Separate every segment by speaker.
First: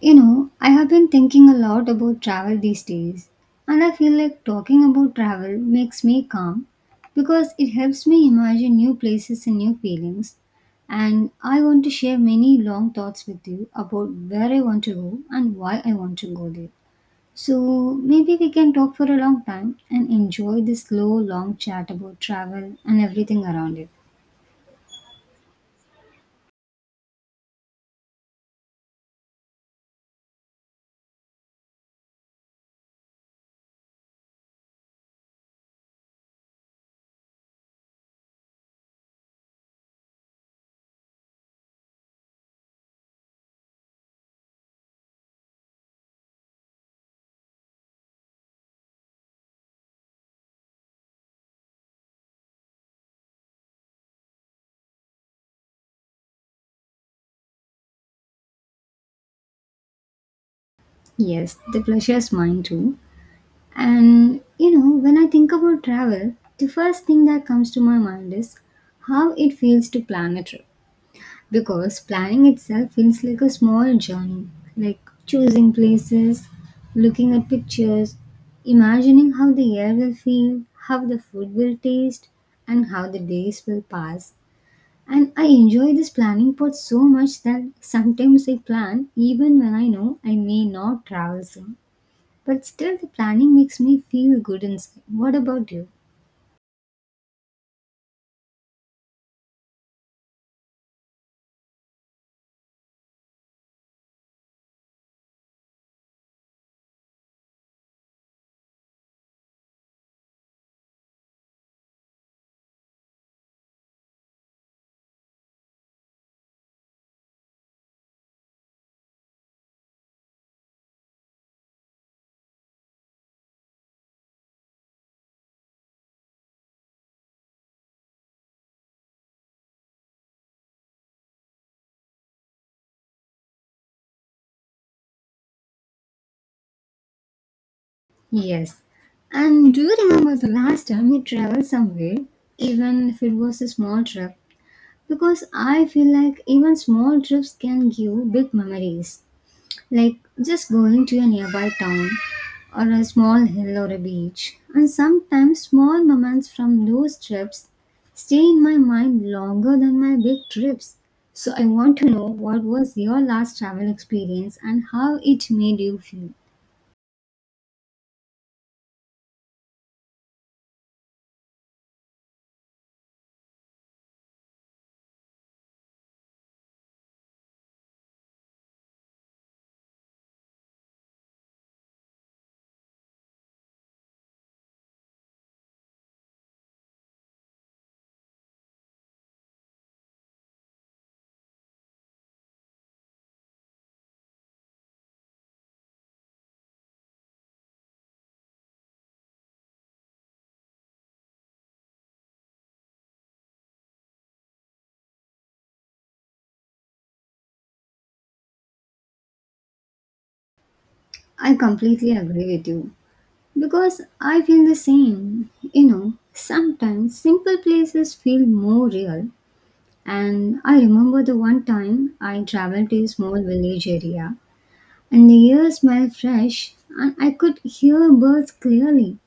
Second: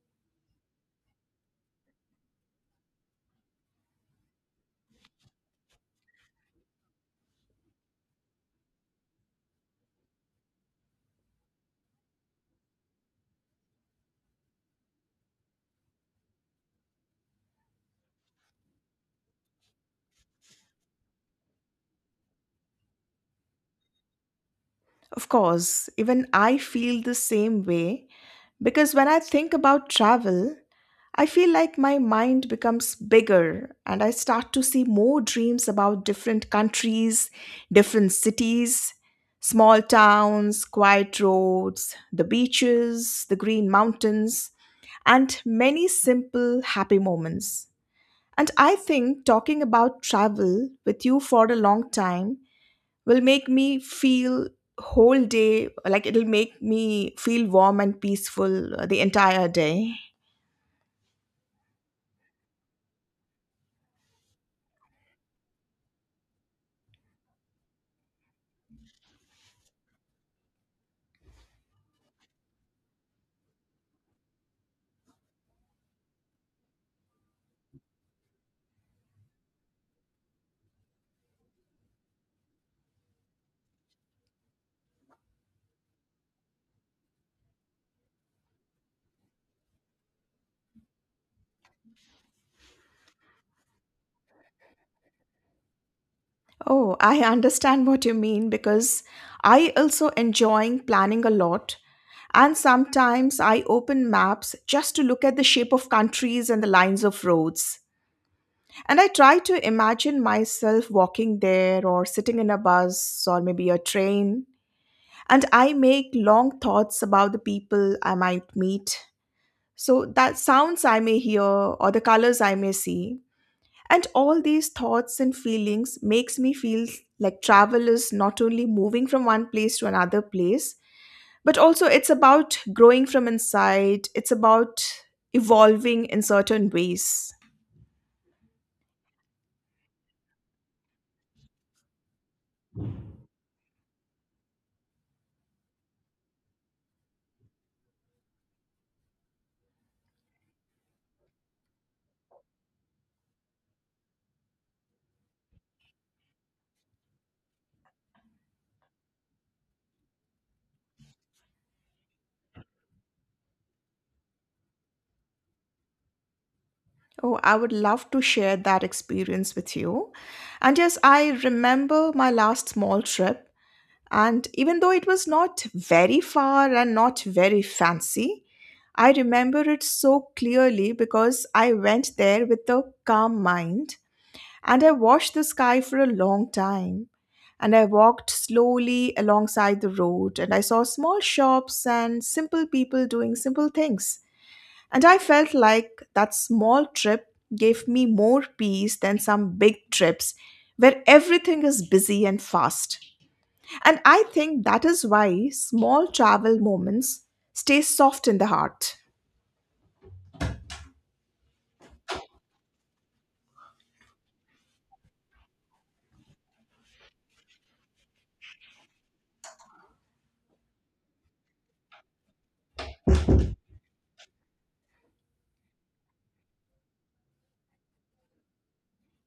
Speaker 1: You know, I have been thinking a lot about travel these days, and I feel like talking about travel makes me calm because it helps me imagine new places and new feelings. And I want to share many long thoughts with you about where I want to go and why I want to go there. So maybe we can talk for a long time and enjoy this slow, long chat about travel and everything around it.
Speaker 2: Of course, even I feel the same way because when I think about travel, I feel like my mind becomes bigger and I start to see more dreams about different countries, different cities, small towns, quiet roads, the beaches, the green mountains, and many simple happy moments. And I think talking about travel with you for a long time will make me feel whole day like it'll make me feel warm and peaceful the entire day.
Speaker 1: Yes, the pleasure is mine too. And you know, when I think about travel, the first thing that comes to my mind is how it feels to plan a trip. Because planning itself feels like a small journey, like choosing places, looking at pictures, imagining how the air will feel, how the food will taste, and how the days will pass. And I enjoy this planning part so much that sometimes I plan even when I know I may not travel soon. But still, the planning makes me feel good inside. What about you?
Speaker 2: Oh, I understand what you mean because I also enjoying planning a lot, and sometimes I open maps just to look at the shape of countries and the lines of roads, and I try to imagine myself walking there or sitting in a bus or maybe a train, and I make long thoughts about the people I might meet. So, that sounds I may hear or the colors I may see. And all these thoughts and feelings makes me feel like travel is not only moving from one place to another place, but also it's about growing from inside. It's about evolving in certain ways.
Speaker 1: Yes. And do you remember the last time you traveled somewhere, even if it was a small trip? Because I feel like even small trips can give big memories, like just going to a nearby town or a small hill or a beach. And sometimes small moments from those trips stay in my mind longer than my big trips. So I want to know what was your last travel experience and how it made you feel.
Speaker 2: Oh, I would love to share that experience with you. And yes, I remember my last small trip. And even though it was not very far and not very fancy, I remember it so clearly because I went there with a calm mind and I watched the sky for a long time. And I walked slowly alongside the road and I saw small shops and simple people doing simple things. And I felt like that small trip gave me more peace than some big trips where everything is busy and fast. And I think that is why small travel moments stay soft in the heart.
Speaker 1: I completely agree with you because I feel the same. You know, sometimes simple places feel more real. And I remember the one time I traveled to a small village area and the air smelled fresh, and I could hear birds clearly.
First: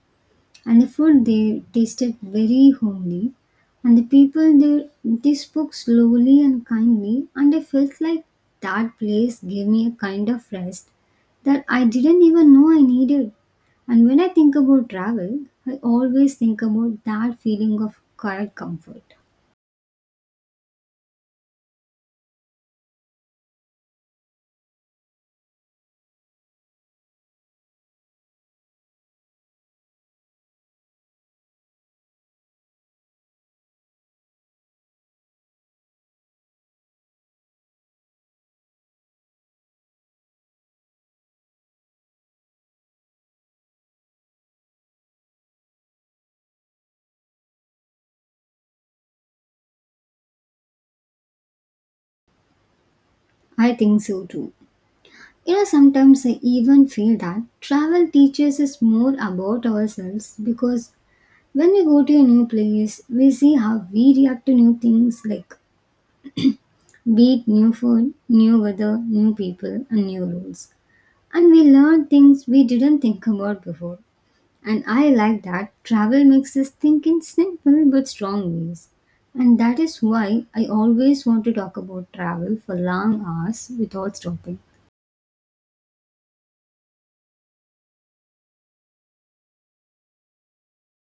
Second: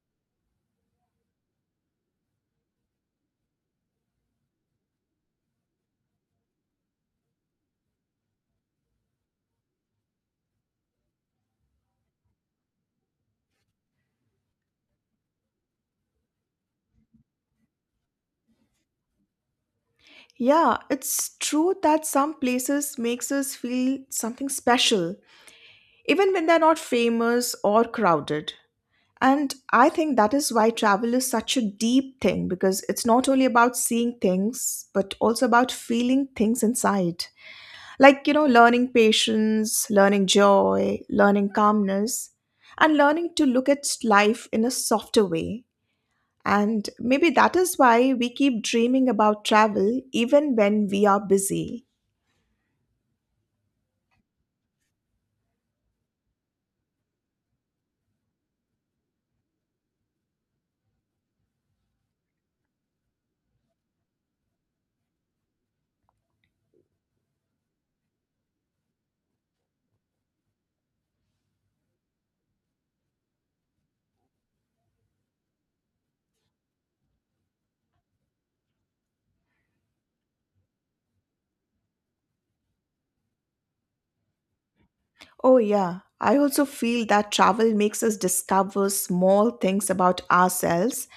Speaker 1: And the food there tasted very homely, and the people there they spoke slowly and kindly, and I felt like that place gave me a kind of rest that I didn't even know I needed. And when I think about travel, I always think about that feeling of quiet comfort.
Speaker 2: Yeah, it's true that some places makes us feel something special even when they're not famous or crowded. And I think that is why travel is such a deep thing because it's not only about seeing things but also about feeling things inside. Like, you know, learning patience, learning joy, learning calmness, and learning to look at life in a softer way. And maybe that is why we keep dreaming about travel even when we are busy.
Speaker 1: I think so too. You know, sometimes I even feel that travel teaches us more about ourselves because when we go to a new place, we see how we react to new things, like be it new food, new weather, new people, and new rules. And we learn things we didn't think about before. And I like that travel makes us think in simple but strong ways. And that is why I always want to talk about travel for long hours without stopping.
Speaker 2: Oh, yeah. I also feel that travel makes us discover small things about ourselves,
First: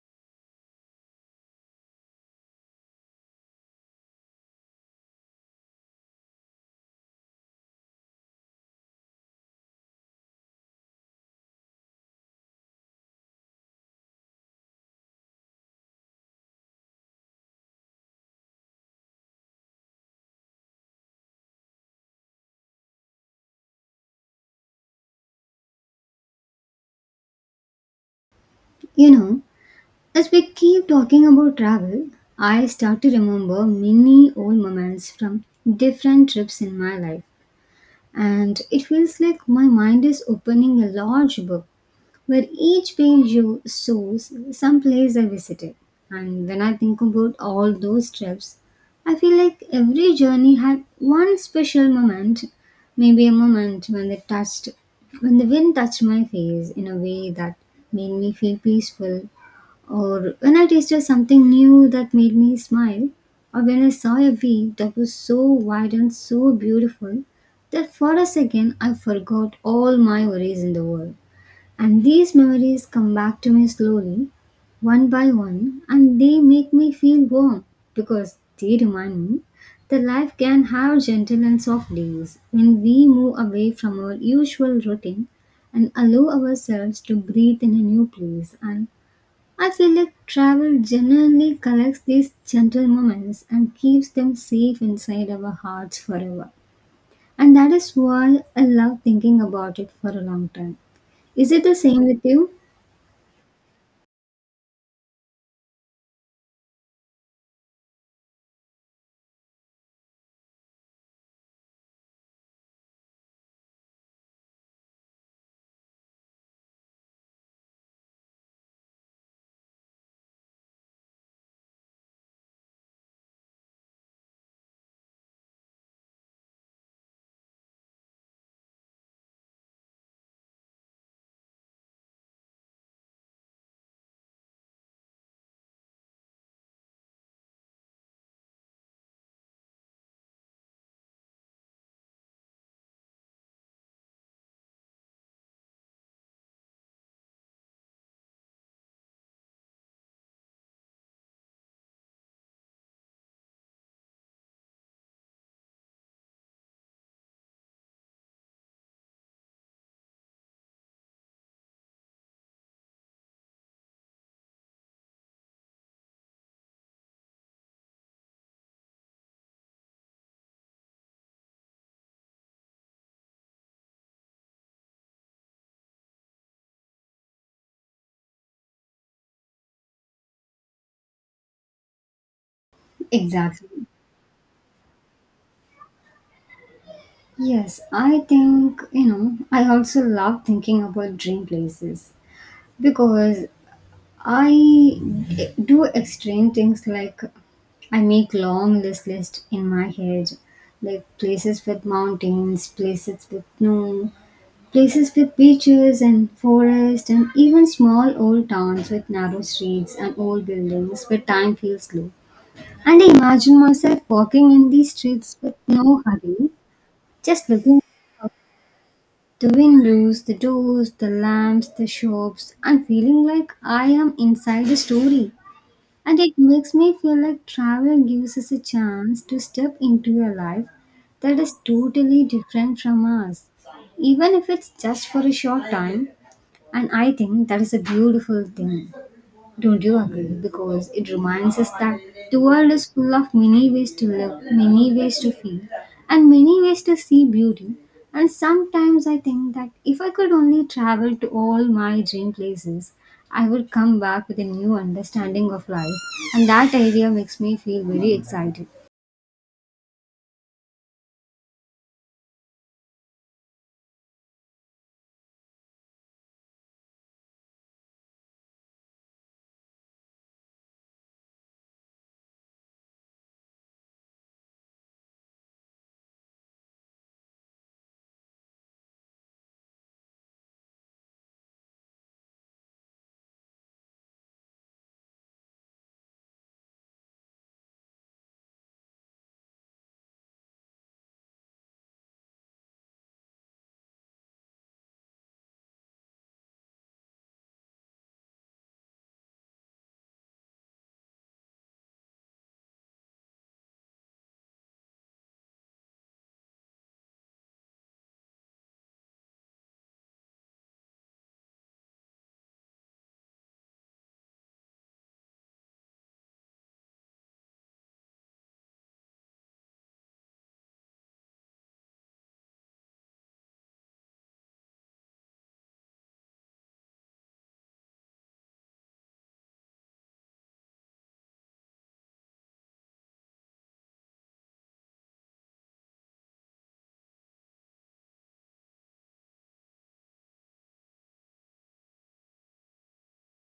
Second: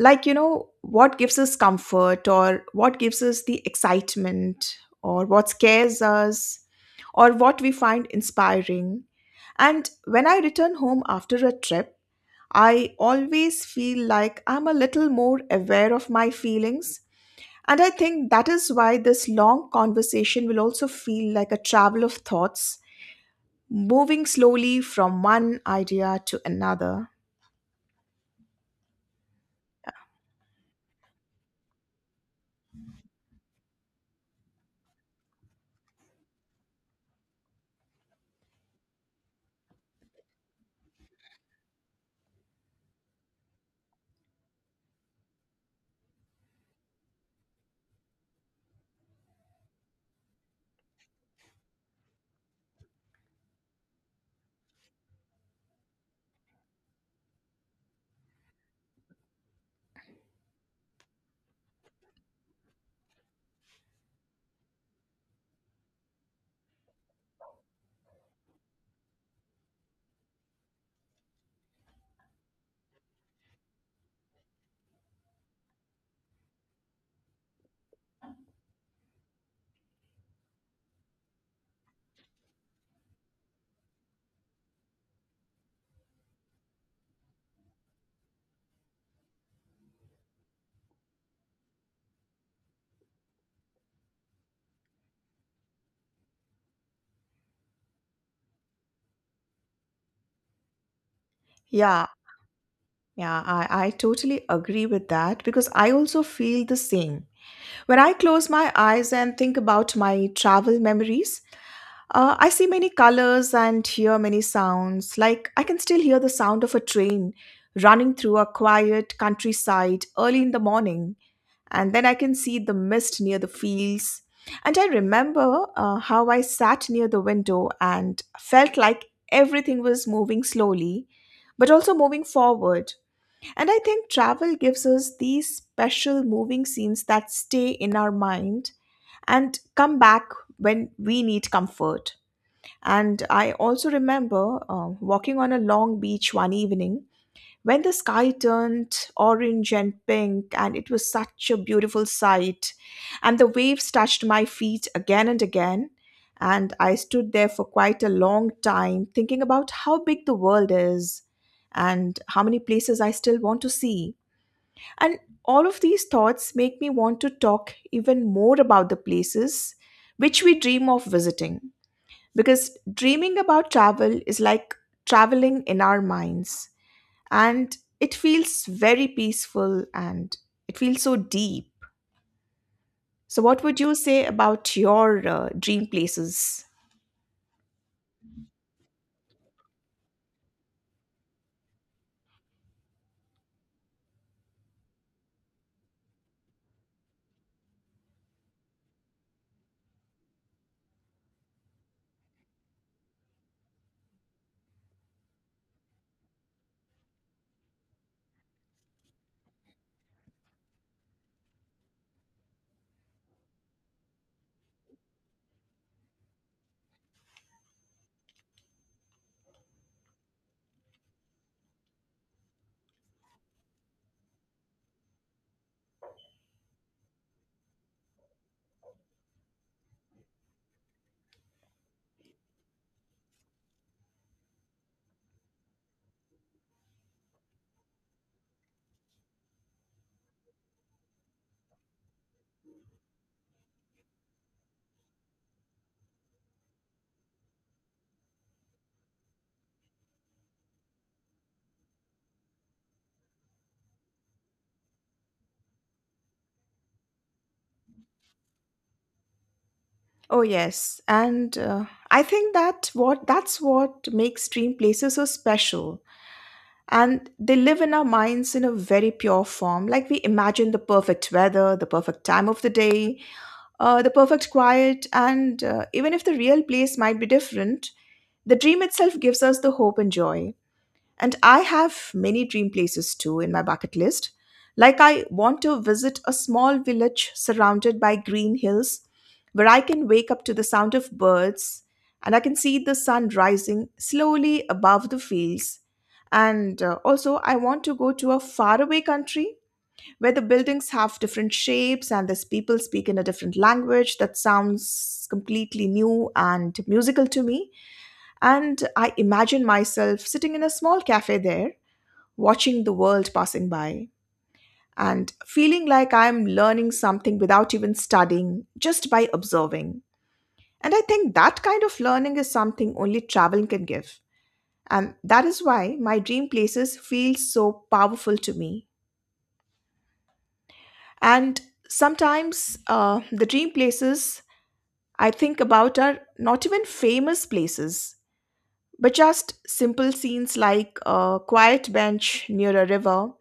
Speaker 2: like you know what gives us comfort or what gives us the excitement or what scares us or what we find inspiring. And when I return home after a trip, I always feel like I'm a little more aware of my feelings, and I think that is why this long conversation will also feel like a travel of thoughts, moving slowly from one idea to another.
Speaker 1: You know, as we keep talking about travel, I start to remember many old moments from different trips in my life, and it feels like my mind is opening a large book where each page you shows some place I visited. And when I think about all those trips, I feel like every journey had one special moment, maybe a moment when the touched when the wind touched my face in a way that made me feel peaceful, or when I tasted something new that made me smile, or when I saw a view that was so wide and so beautiful that for a second I forgot all my worries in the world. And these memories come back to me slowly, one by one, and they make me feel warm because they remind me that life can have gentle and soft days when we move away from our usual routine and allow ourselves to breathe in a new place, and I feel like travel genuinely collects these gentle moments and keeps them safe inside our hearts forever. And that is why I love thinking about it for a long time. Is it the same
Speaker 2: Yeah.
Speaker 1: with you?
Speaker 2: Yeah, I totally agree with that because I also feel the same. When I close my eyes and think about my travel memories, I see many colors and hear many sounds. Like I can still hear the sound of a train running through a quiet countryside early in the morning, and then I can see the mist near the fields. And I remember how I sat near the window and felt like everything was moving slowly, but also moving forward. And I think travel gives us these special moving scenes that stay in our mind and come back when we need comfort. And I also remember walking on a long beach one evening when the sky turned orange and pink, and it was such a beautiful sight. And the waves touched my feet again and again. And I stood there for quite a long time thinking about how big the world is and how many places I still want to see. And all of these thoughts make me want to talk even more about the places which we dream of visiting. Because dreaming about travel is like traveling in our minds, and it feels very peaceful and it feels so deep. So, what would
Speaker 1: Exactly.
Speaker 2: you say about your dream places?
Speaker 1: Yes, I think, you know, I also love thinking about dream places because I do extreme things, like I make long list in my head, like places with mountains, places with snow, places with beaches and forest and even small old towns with narrow streets and old buildings where time feels slow. And I imagine myself walking in these streets with no hurry, just looking out the windows, the doors, the lamps, the shops, and feeling like I am inside a story. And it makes me feel like travel gives us a chance to step into a life that is totally different from us, even if it's just for a short time. And I think that is a beautiful thing. Don't you agree? Because it reminds us that the world is full of many ways to live, many ways to feel, and many ways to see beauty. And sometimes I think that if I could only travel to all my dream places, I would come back with a new understanding of life. And that idea makes me feel very excited.
Speaker 2: Oh yes, and I think that what that's what makes dream places so special, and they live in our minds in a very pure form. Like we imagine the perfect weather, the perfect time of the day, the perfect quiet, and even if the real place might be different, the dream itself gives us the hope and joy. And I have many dream places too in my bucket list. Like, I want to visit a small village surrounded by green hills where I can wake up to the sound of birds and I can see the sun rising slowly above the fields. And also, I want to go to a faraway country where the buildings have different shapes and these people speak in a different language that sounds completely new and musical to me. And I imagine myself sitting in a small cafe there, watching the world passing by, and feeling like I'm learning something without even studying, just by observing. And I think that kind of learning is something only traveling can give. And that is why my dream places feel so powerful to me. And sometimes the dream places I think about are not even famous places, but just simple scenes like a quiet bench near a river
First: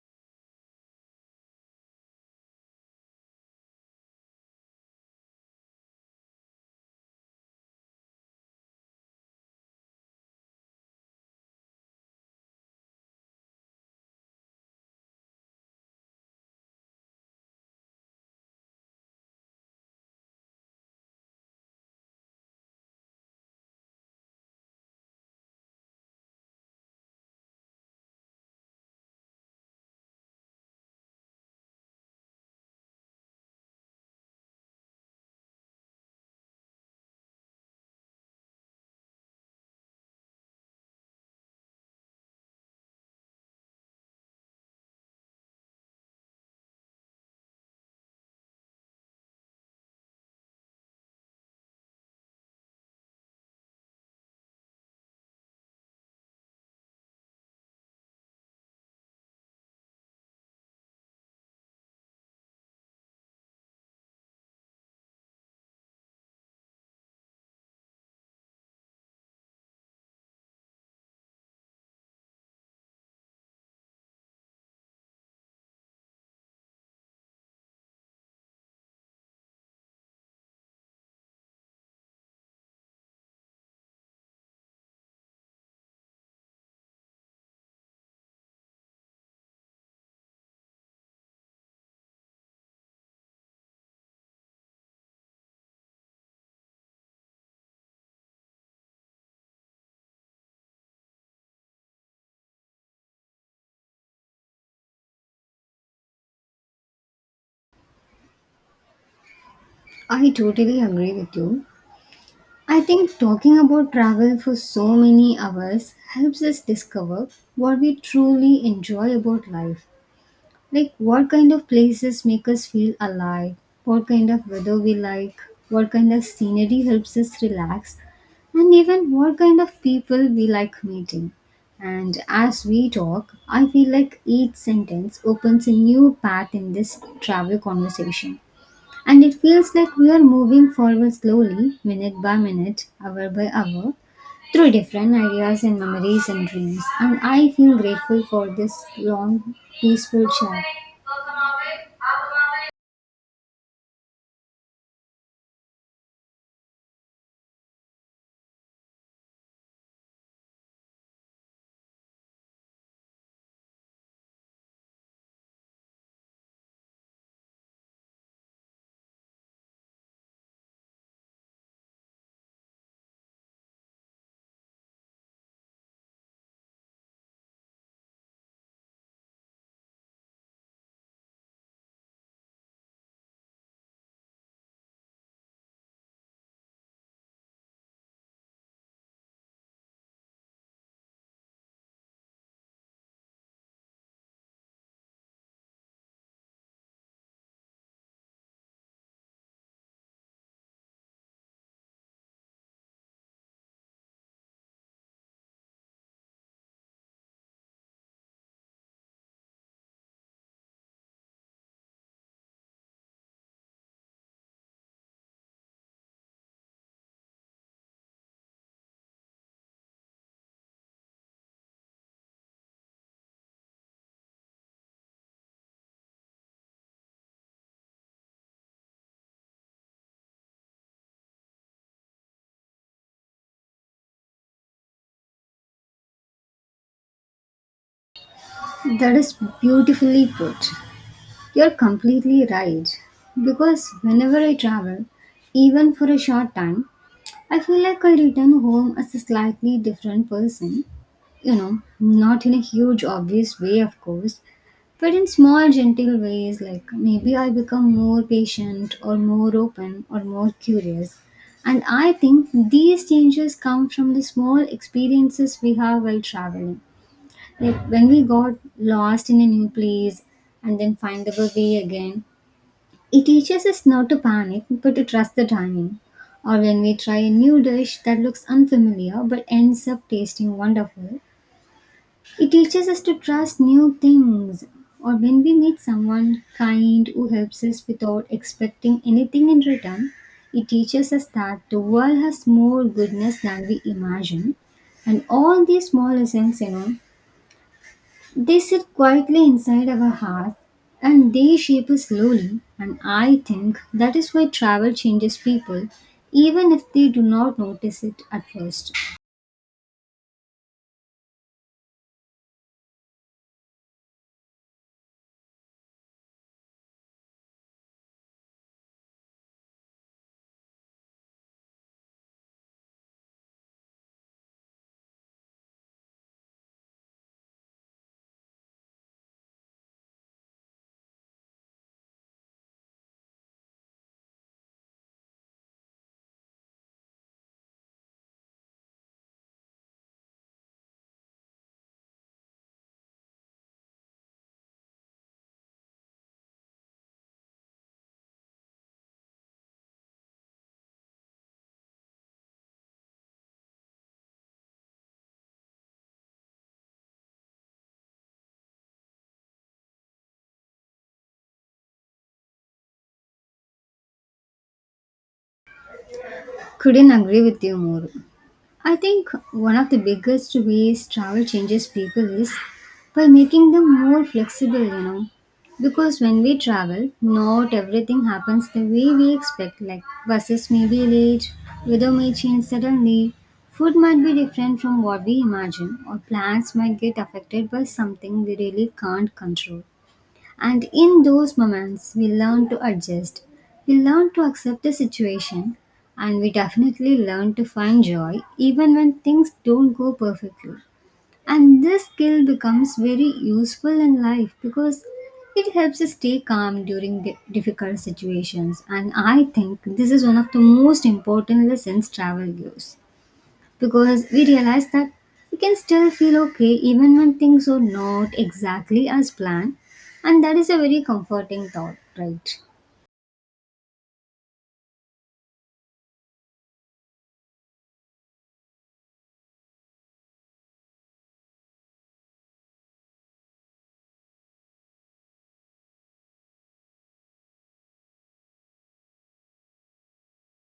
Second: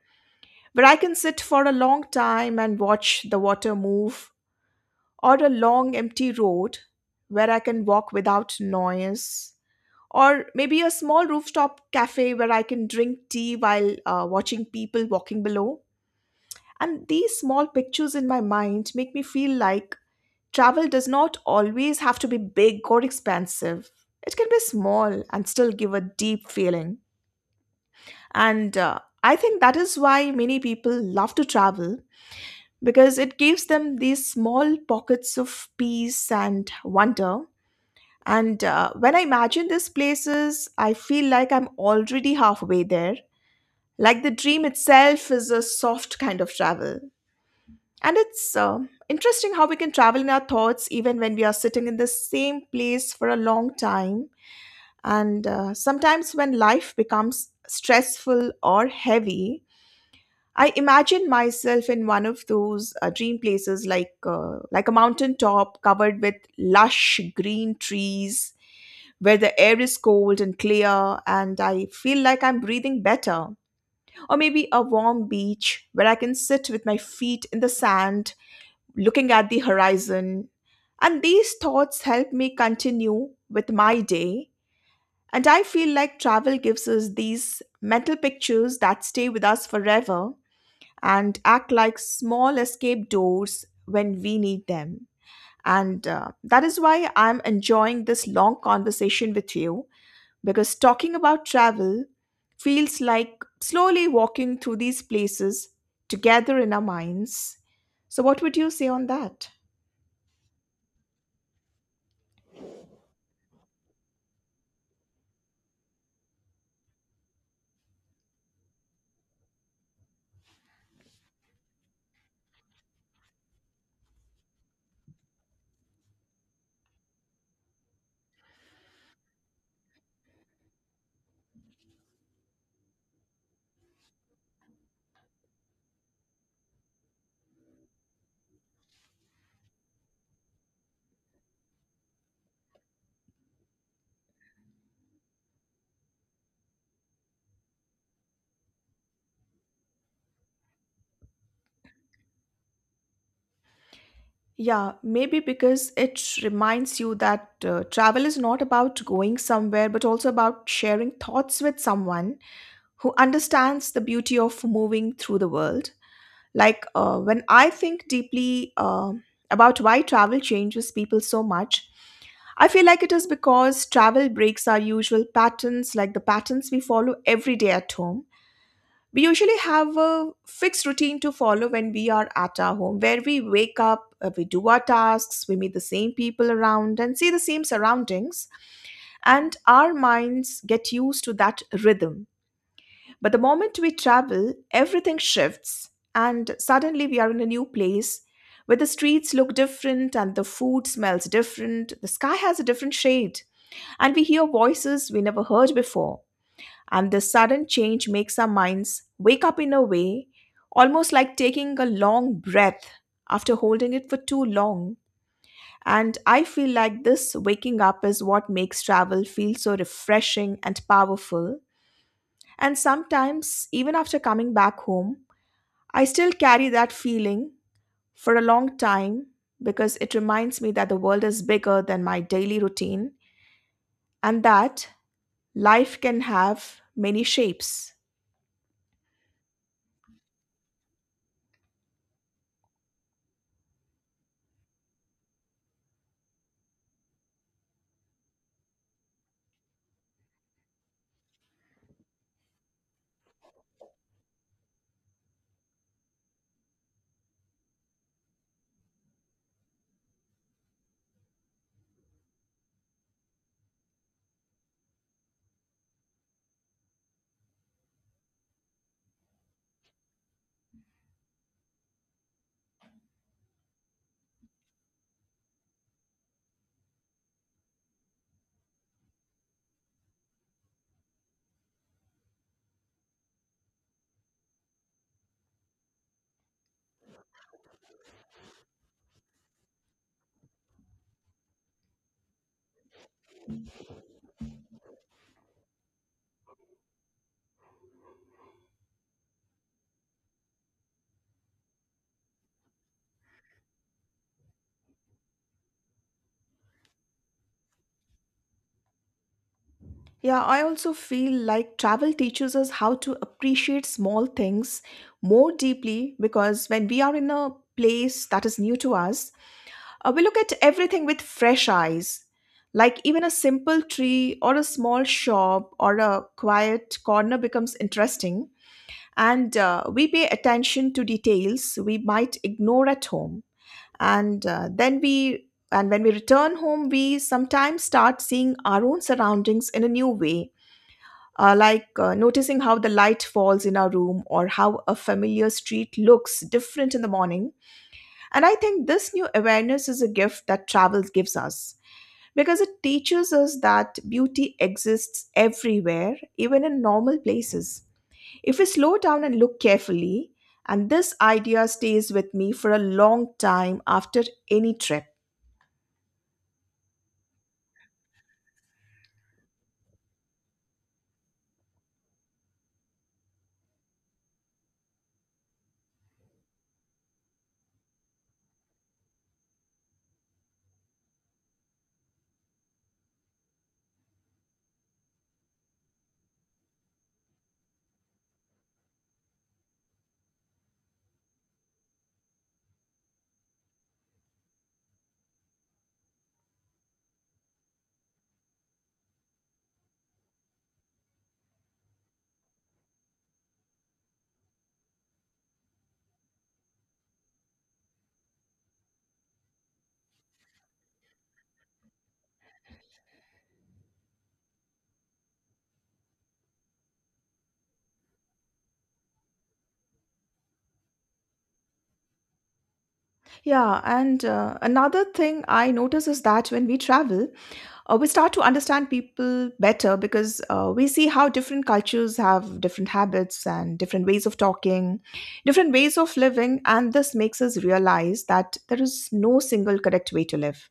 Speaker 2: where I can sit for a long time and watch the water move, or a long empty road where I can walk without noise, or maybe a small rooftop cafe where I can drink tea while watching people walking below. And these small pictures in my mind make me feel like travel does not always have to be big or expansive. It can be small and still give a deep feeling. And I think that is why many people love to travel, because it gives them these small pockets of peace and wonder. And when I imagine these places, I feel like I'm already halfway there. Like the dream itself is a soft kind of travel. And it's interesting how we can travel in our thoughts even when we are sitting in the same place for a long time. And sometimes when life becomes stressful or heavy, I imagine myself in one of those dream places, like a mountain top covered with lush green trees, where the air is cold and clear, and I feel like I'm breathing better. Or maybe a warm beach where I can sit with my feet in the sand, looking at the horizon. And these thoughts help me continue with my day. And I feel like travel gives us these mental pictures that stay with us forever and act like small escape doors when we need them. And that is why I'm enjoying this long conversation with you, because talking about travel feels like slowly walking through these places together in our minds. So, what would you say on that?
Speaker 1: I totally agree with you. I think talking about travel for so many hours helps us discover what we truly enjoy about life. Like what kind of places make us feel alive, what kind of weather we like, what kind of scenery helps us relax, and even what kind of people we like meeting. And as we talk, I feel like each sentence opens a new path in this travel conversation. And it feels like we are moving forward slowly, minute by minute, hour by hour, through different ideas and memories and dreams. And I feel grateful for this long, peaceful chat.
Speaker 2: Yeah, maybe because it reminds you that travel is not about going somewhere, but also about sharing thoughts with someone who understands the beauty of moving through the world. Like when I think deeply about why travel changes people so much, I feel like it is because travel breaks our usual patterns, like the patterns we follow every day at home. We usually have a fixed routine to follow when we are at our home, where we wake up, we do our tasks, we meet the same people around, and see the same surroundings, and our minds get used to that rhythm. But the moment we travel, everything shifts, and suddenly we are in a new place where the streets look different and the food smells different, the sky has a different shade, and we hear voices we never heard before. And this sudden change makes our minds wake up in a way, almost like taking a long breath after holding it for too long. And I feel like this waking up is what makes travel feel so refreshing and powerful. And sometimes, even after coming back home, I still carry that feeling for a long time, because it reminds me that the world is bigger than my daily routine and that life can have many shapes.
Speaker 1: That is beautifully put. You're completely right. Because whenever I travel, even for a short time, I feel like I return home as a slightly different person. You know, not in a huge, obvious way, of course, but in small, gentle ways, like maybe I become more patient or more open or more curious. And I think these changes come from the small experiences we have while traveling. Like when we got lost in a new place and then find our way again, it teaches us not to panic but to trust the timing. Or when we try a new dish that looks unfamiliar but ends up tasting wonderful, it teaches us to trust new things. Or when we meet someone kind who helps us without expecting anything in return, it teaches us that the world has more goodness than we imagine. And all these small lessons, you know, they sit quietly inside our heart and they shape us slowly, and I think that is why travel changes people, even if they do not notice it at first.
Speaker 2: Yeah, I also feel like travel teaches us how to appreciate small things more deeply, because when we are in a place that is new to us, we look at everything with fresh eyes, like even a simple tree or a small shop or a quiet corner becomes interesting, and we pay attention to details we might ignore at home. And when we return home, we sometimes start seeing our own surroundings in a new way, noticing how the light falls in our room or how a familiar street looks different in the morning. And I think this new awareness is a gift that travel gives us, because it teaches us that beauty exists everywhere, even in normal places. If we slow down and look carefully, and this idea stays with me for a long time after any trip.
Speaker 1: Couldn't agree with you more. I think one of the biggest ways travel changes people is by making them more flexible, you know. Because when we travel, not everything happens the way we expect, like buses may be late, weather may change suddenly, food might be different from what we imagine, or plans might get affected by something we really can't control. And in those moments, we learn to adjust, we learn to accept the situation, and we definitely learn to find joy even when things don't go perfectly. And this skill becomes very useful in life because it helps us stay calm during difficult situations. And I think this is one of the most important lessons travel gives because we realize that we can still feel okay even when things are not exactly as planned, and that is a very comforting thought, right?
Speaker 2: Yeah, and another thing I notice is that when we travel, we start to understand people better because we see how different cultures have different habits and different ways of talking, different ways of living, and this makes us realize that there is no single correct way to live.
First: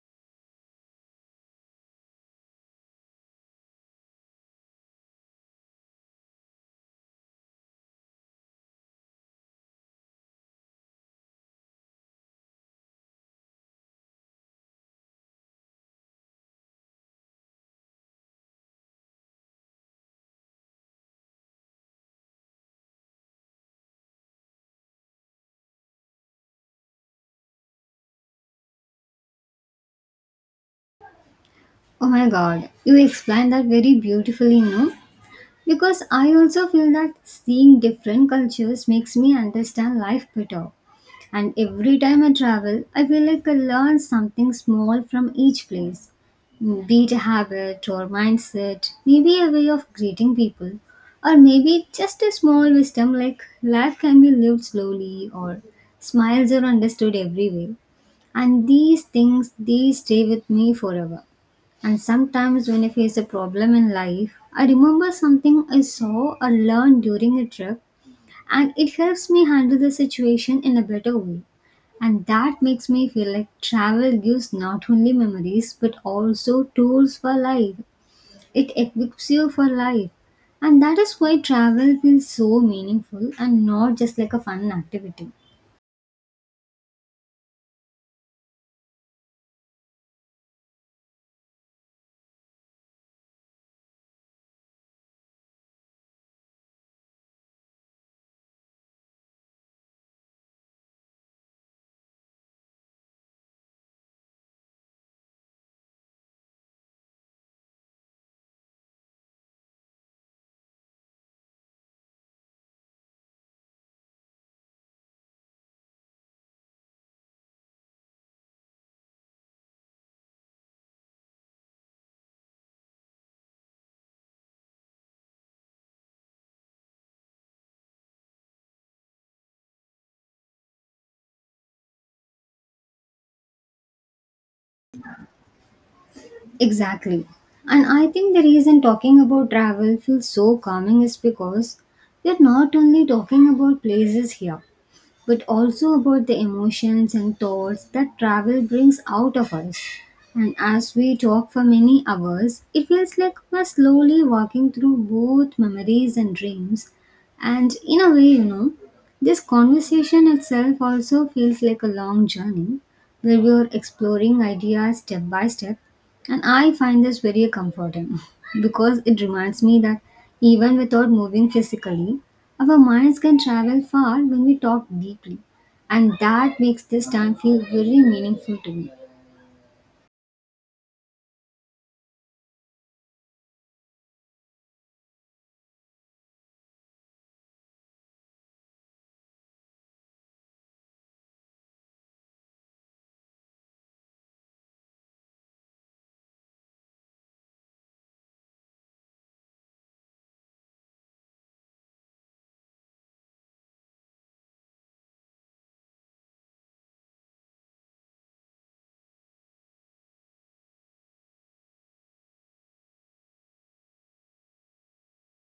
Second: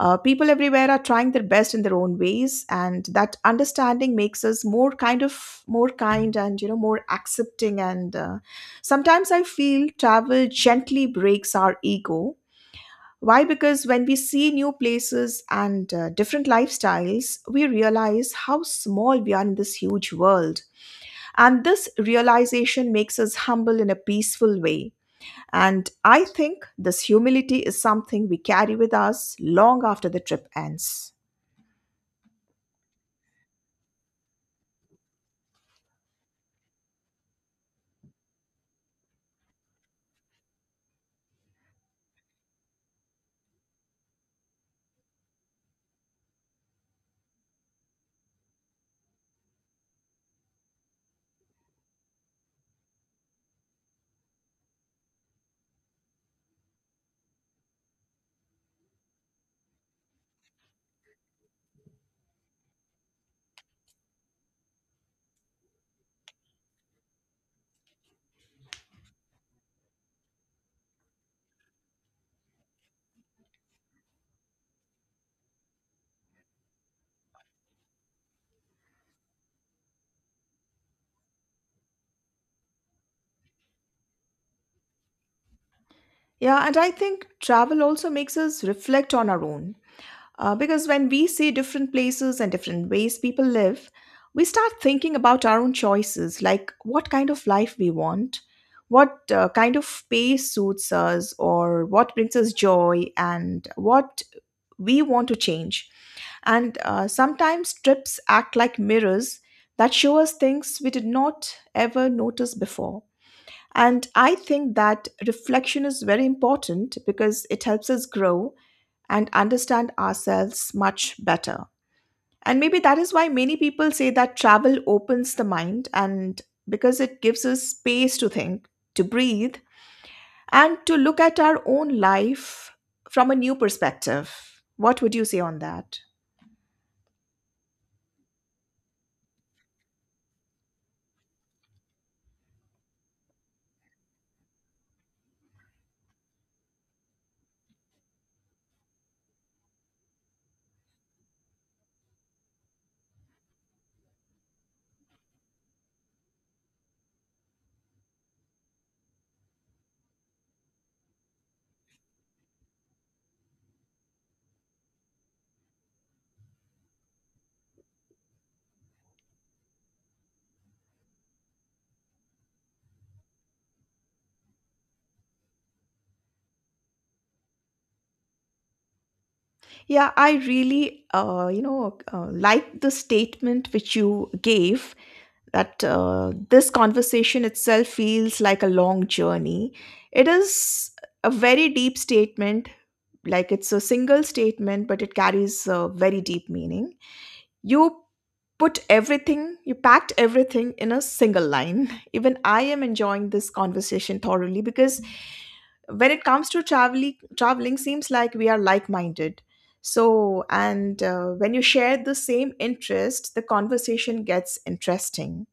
Speaker 2: People everywhere are trying their best in their own ways, and that understanding makes us more kind of more kind and more accepting. And Sometimes I feel travel gently breaks our ego. Why? Because when we see new places and different lifestyles, we realize how small we are in this huge world. And this realization makes us humble in a peaceful way. And I think this humility is something we carry with us long after the trip ends.
Speaker 1: Oh my god, you explained that very beautifully. No, because I also feel that seeing different cultures makes me understand life better. And every time I travel, I feel like I learn something small from each place. Be it a habit or mindset, maybe a way of greeting people, or maybe just a small wisdom like life can be lived slowly or smiles are understood everywhere. And these things they stay with me forever. And sometimes, when I face a problem in life, I remember something I saw or learned during a trip, and it helps me handle the situation in a better way. And that makes me feel like travel gives not only memories but also tools for life. It equips you for life. And that is why travel feels so meaningful and not just like a fun activity.
Speaker 2: Yeah, and I think travel also makes us reflect on our own. Because when we see different places and different ways people live, we start thinking about our own choices, like what kind of life we want, what kind of pace suits us, or what brings us joy, and what we want to change. And sometimes trips act like mirrors that show us things we did not ever notice before. And I think that reflection is very important because it helps us grow and understand ourselves much better. And maybe that is why many people say that travel opens the mind and because it gives us space to think, to breathe, and to look at our own life from a new perspective. What would you say on that?
Speaker 1: Exactly. And I think the reason talking about travel feels so calming is because we're not only talking about places here, but also about the emotions and thoughts that travel brings out of us. And as we talk for many hours, it feels like we're slowly walking through both memories and dreams. And in a way, you know, this conversation itself also feels like a long journey where we are exploring ideas step by step, and I find this very comforting because it reminds me that even without moving physically, our minds can travel far when we talk deeply. And that makes this time feel very meaningful to me.
Speaker 2: Yeah, I really, like the statement which you gave that this conversation itself feels like a long journey. It is a very deep statement, like it's a single statement, but it carries a very deep meaning. You put everything, you packed everything in a single line. Even I am enjoying this conversation thoroughly because when it comes to traveling, seems like we are like-minded. So and when you share the same interest, the conversation gets interesting.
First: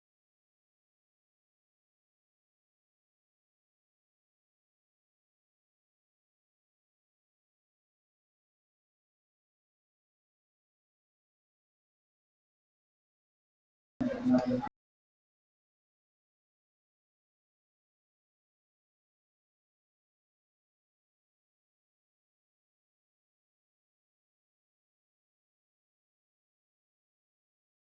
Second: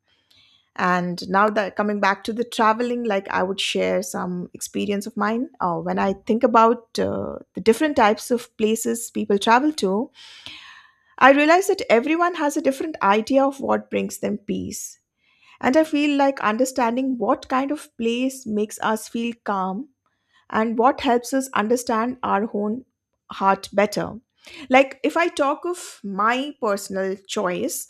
Speaker 2: And now that coming back to the traveling, like I would share some experience of mine. When I think about the different types of places people travel to, I realize that everyone has a different idea of what brings them peace. And I feel like understanding what kind of place makes us feel calm and what helps us understand our own heart better. Like, if I talk of my personal choice,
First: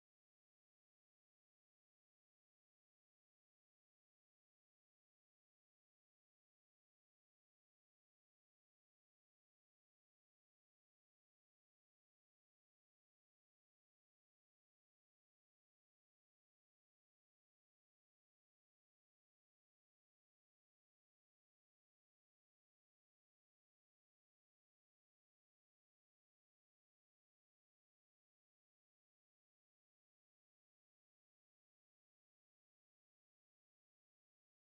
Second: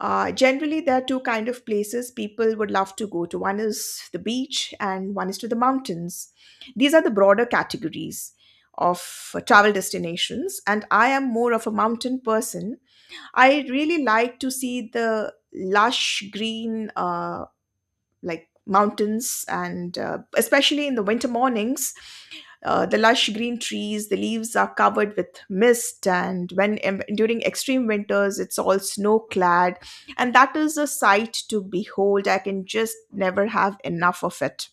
Speaker 2: generally, there are two kind of places people would love to go to. One is the beach, and one is to the mountains. These are the broader categories of travel destinations, and I am more of a mountain person. I really like to see the lush green, like mountains, and especially in the winter mornings, the lush green trees, the leaves are covered with mist, and when during extreme winters, it's all snow clad, and that is a sight to behold. I can just never have enough of it.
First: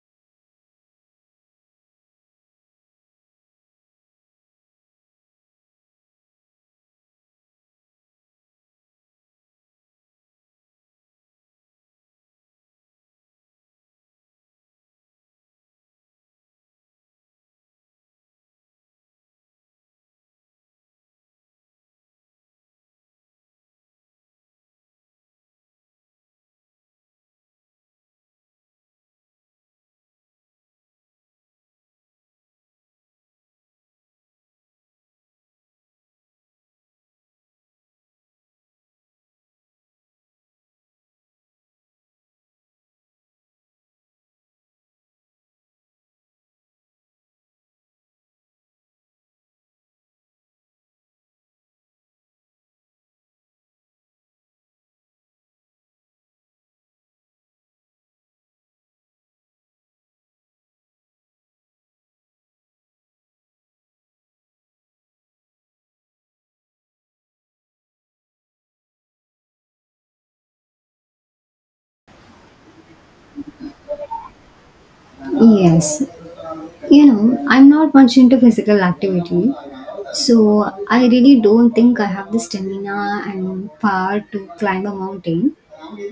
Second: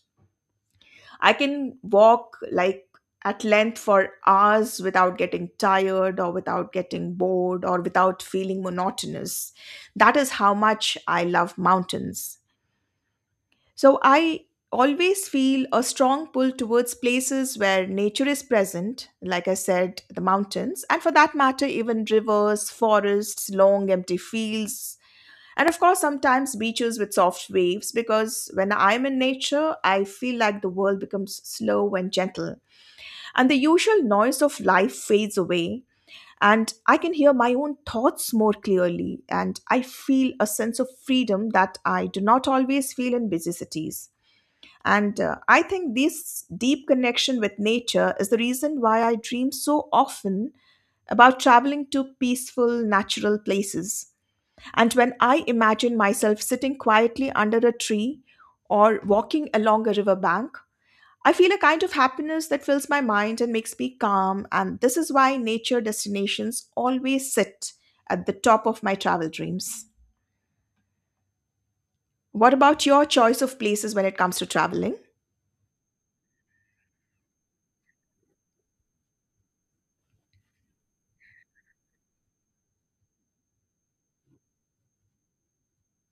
Speaker 2: I can walk like at length for hours without getting tired or without getting bored or without feeling monotonous. That is how much I love mountains. So I always feel a strong pull towards places where nature is present, like I said, the mountains, and for that matter, even rivers, forests, long empty fields, and of course, sometimes beaches with soft waves, because when I'm in nature, I feel like the world becomes slow and gentle, and the usual noise of life fades away. And I can hear my own thoughts more clearly, and I feel a sense of freedom that I do not always feel in busy cities. And I think this deep connection with nature is the reason why I dream so often about traveling to peaceful, natural places. And when I imagine myself sitting quietly under a tree or walking along a riverbank, I feel a kind of happiness that fills my mind and makes me calm. And this is why nature destinations always sit at the top of my travel dreams. What about your choice of places when it comes to traveling?
Speaker 1: Yes, you know, I'm not much into physical activity, so I really don't think I have the stamina and power to climb a mountain.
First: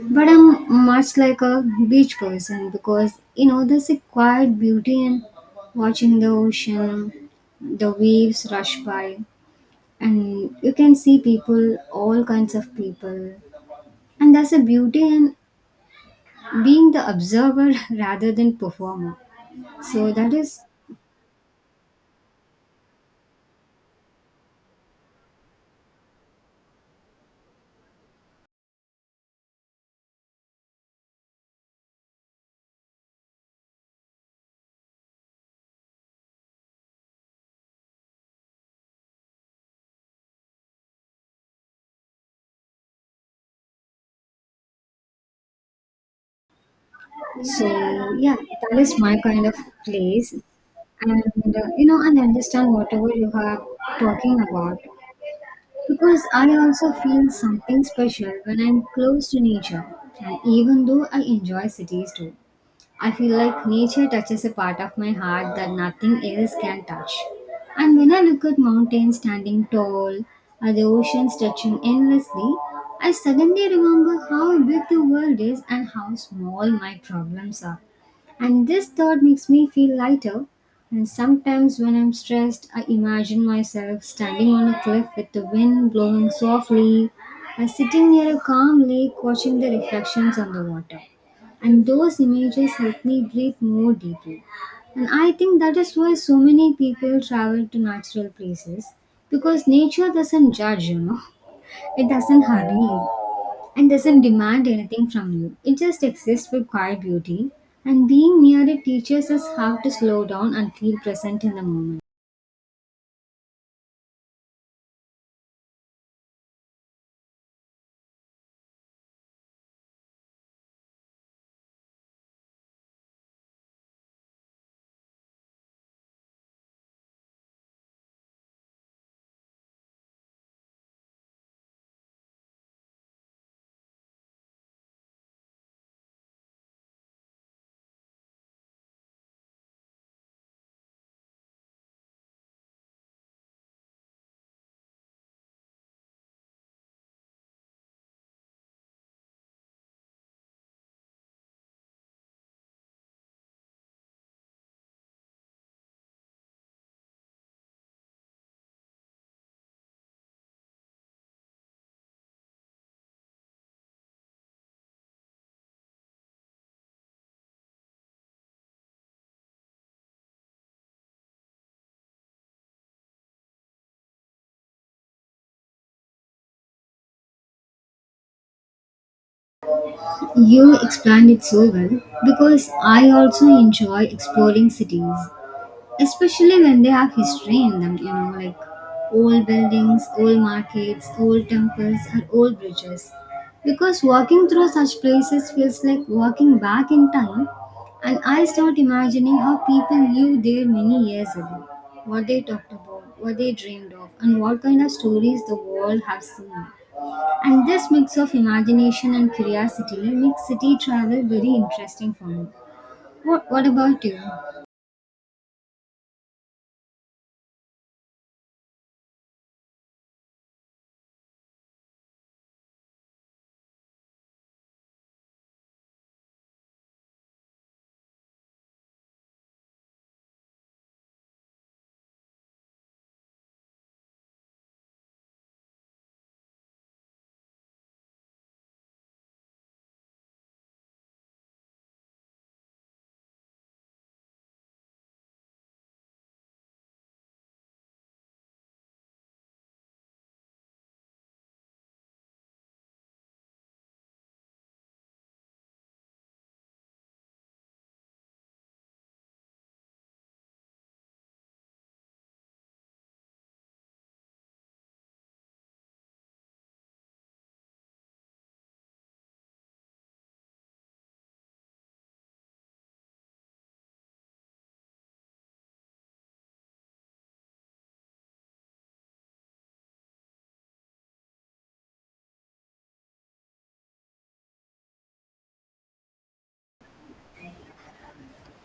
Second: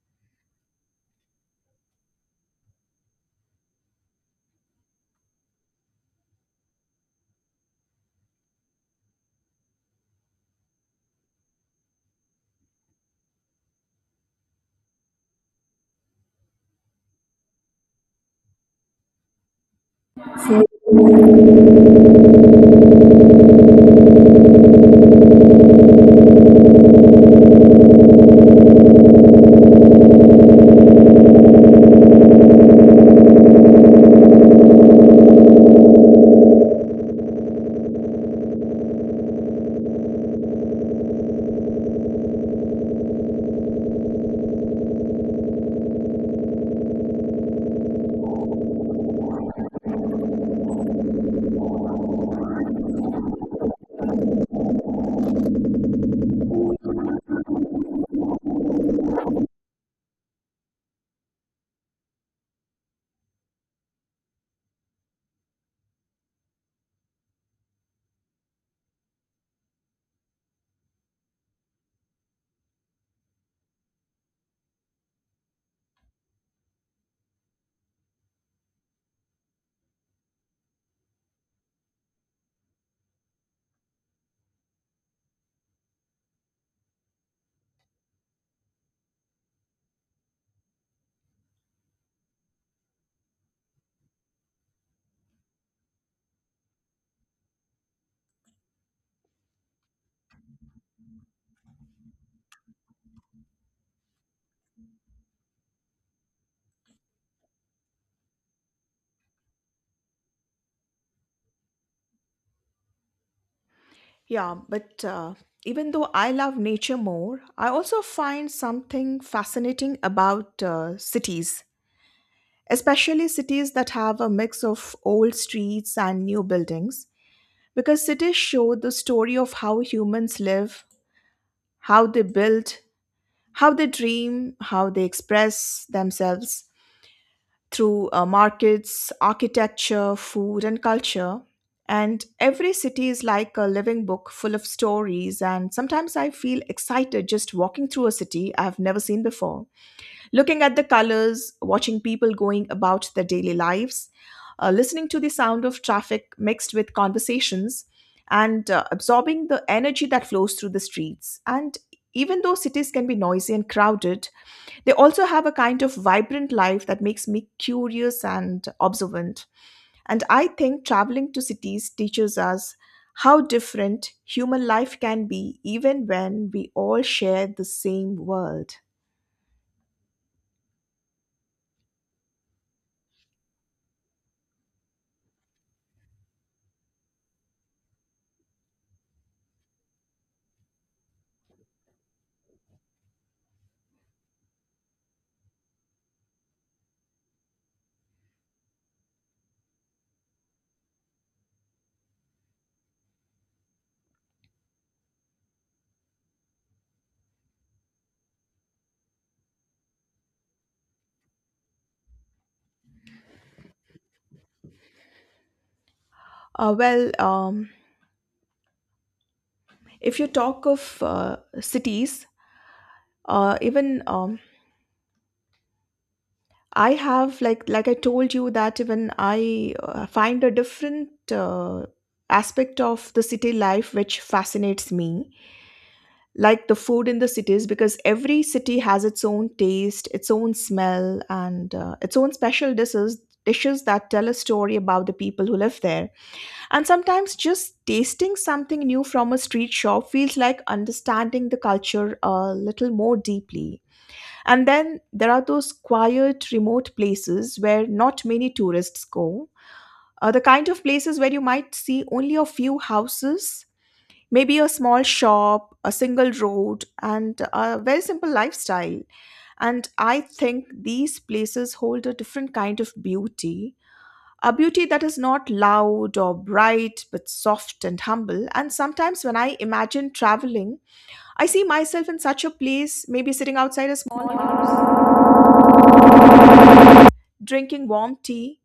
Speaker 1: But I'm much like a beach person because you know there's a quiet beauty in watching the ocean, the waves rush by, and you can see people, all kinds of people, and there's a beauty in being the observer rather than performer. So that is, so yeah, that is my kind of place, and you know, and understand whatever you are talking about. Because I also feel something special when I'm close to nature, and even though I enjoy cities too. I feel like nature touches a part of my heart that nothing else can touch. And when I look at mountains standing tall or the ocean stretching endlessly, I suddenly remember how big the world is and how small my problems are. And this thought makes me feel lighter. And sometimes when I'm stressed, I imagine myself standing on a cliff with the wind blowing softly, or sitting near a calm lake watching the reflections on the water, and those images help me breathe more deeply. And I think that is why so many people travel to natural places because nature doesn't judge, you know, it doesn't hurry you and doesn't demand anything from you. It just exists with quiet beauty, and being near it teaches us how to slow down and feel present in the moment.
Speaker 2: Yeah, but even though I love nature more, I also find something fascinating about cities, especially cities that have a mix of old streets and new buildings, because cities show the story of how humans live, how they build, how they dream, how they express themselves through markets, architecture, food, and culture. And every city is like a living book full of stories. And sometimes I feel excited just walking through a city I've never seen before, looking at the colors, watching people going about their daily lives, listening to the sound of traffic mixed with conversations, and absorbing the energy that flows through the streets. And even though cities can be noisy and crowded, they also have a kind of vibrant life that makes me curious and observant. And I think traveling to cities teaches us how different human life can be, even when we all share the same world.
Speaker 1: You explained it so well because I also enjoy exploring cities, especially when they have history in them, you know, like old buildings, old markets, old temples, or old bridges, because walking through such places feels like walking back in time, and I start imagining how people lived there many years ago, what they talked about, what they dreamed of, and what kind of stories the world have seen. And this mix of imagination and curiosity makes city travel very interesting for me. What about you?
Speaker 2: Well, if you talk of cities, even I have like I told you that even I find a different aspect of the city life which fascinates me, like the food in the cities, because every city has its own taste, its own smell, and its own special dishes that tell a story about the people who live there. And sometimes just tasting something new from a street shop feels like understanding the culture a little more deeply. And then there are those quiet, remote places where not many tourists go. The kind of places where you might see only a few houses, maybe a small shop, a single road, and a very simple lifestyle. And I think these places hold a different kind of beauty. A beauty that is not loud or bright, but soft and humble. And sometimes when I imagine traveling, I see myself in such a place, maybe sitting outside a small house, drinking warm tea,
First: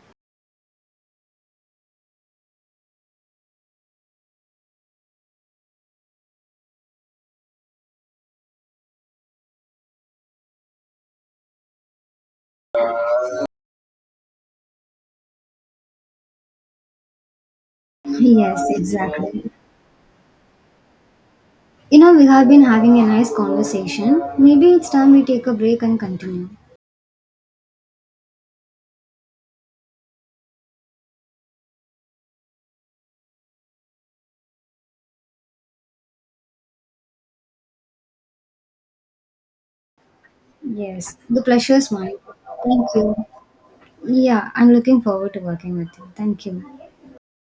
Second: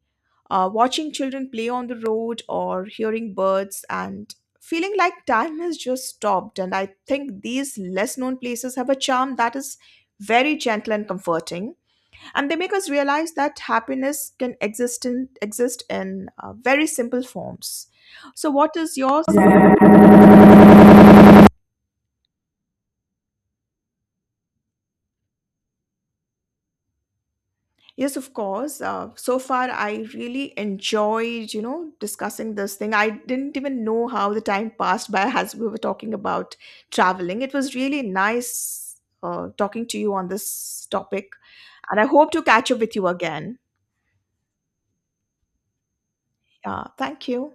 Speaker 2: watching children play on the road or hearing birds and feeling like time has just stopped. And I think these less known places have a charm that is very gentle and comforting. And they make us realize that happiness can exist in very simple forms. So,
Speaker 1: Yes,
Speaker 2: what is yours?
Speaker 1: exactly. You know, we have been having a nice conversation. Maybe it's time we take a break and continue.
Speaker 2: Yes, of course. So far, I really enjoyed, you know, discussing this thing. I didn't even know how the time passed by as we were talking about traveling. It was really nice talking to you on this
Speaker 1: Yes,
Speaker 2: topic,
Speaker 1: the pleasure's
Speaker 2: and I
Speaker 1: mine.
Speaker 2: hope to catch up
Speaker 1: Thank
Speaker 2: with you
Speaker 1: you.
Speaker 2: again.
Speaker 1: Yeah, I'm looking forward to working with you. Thank you.
Speaker 2: Thank you.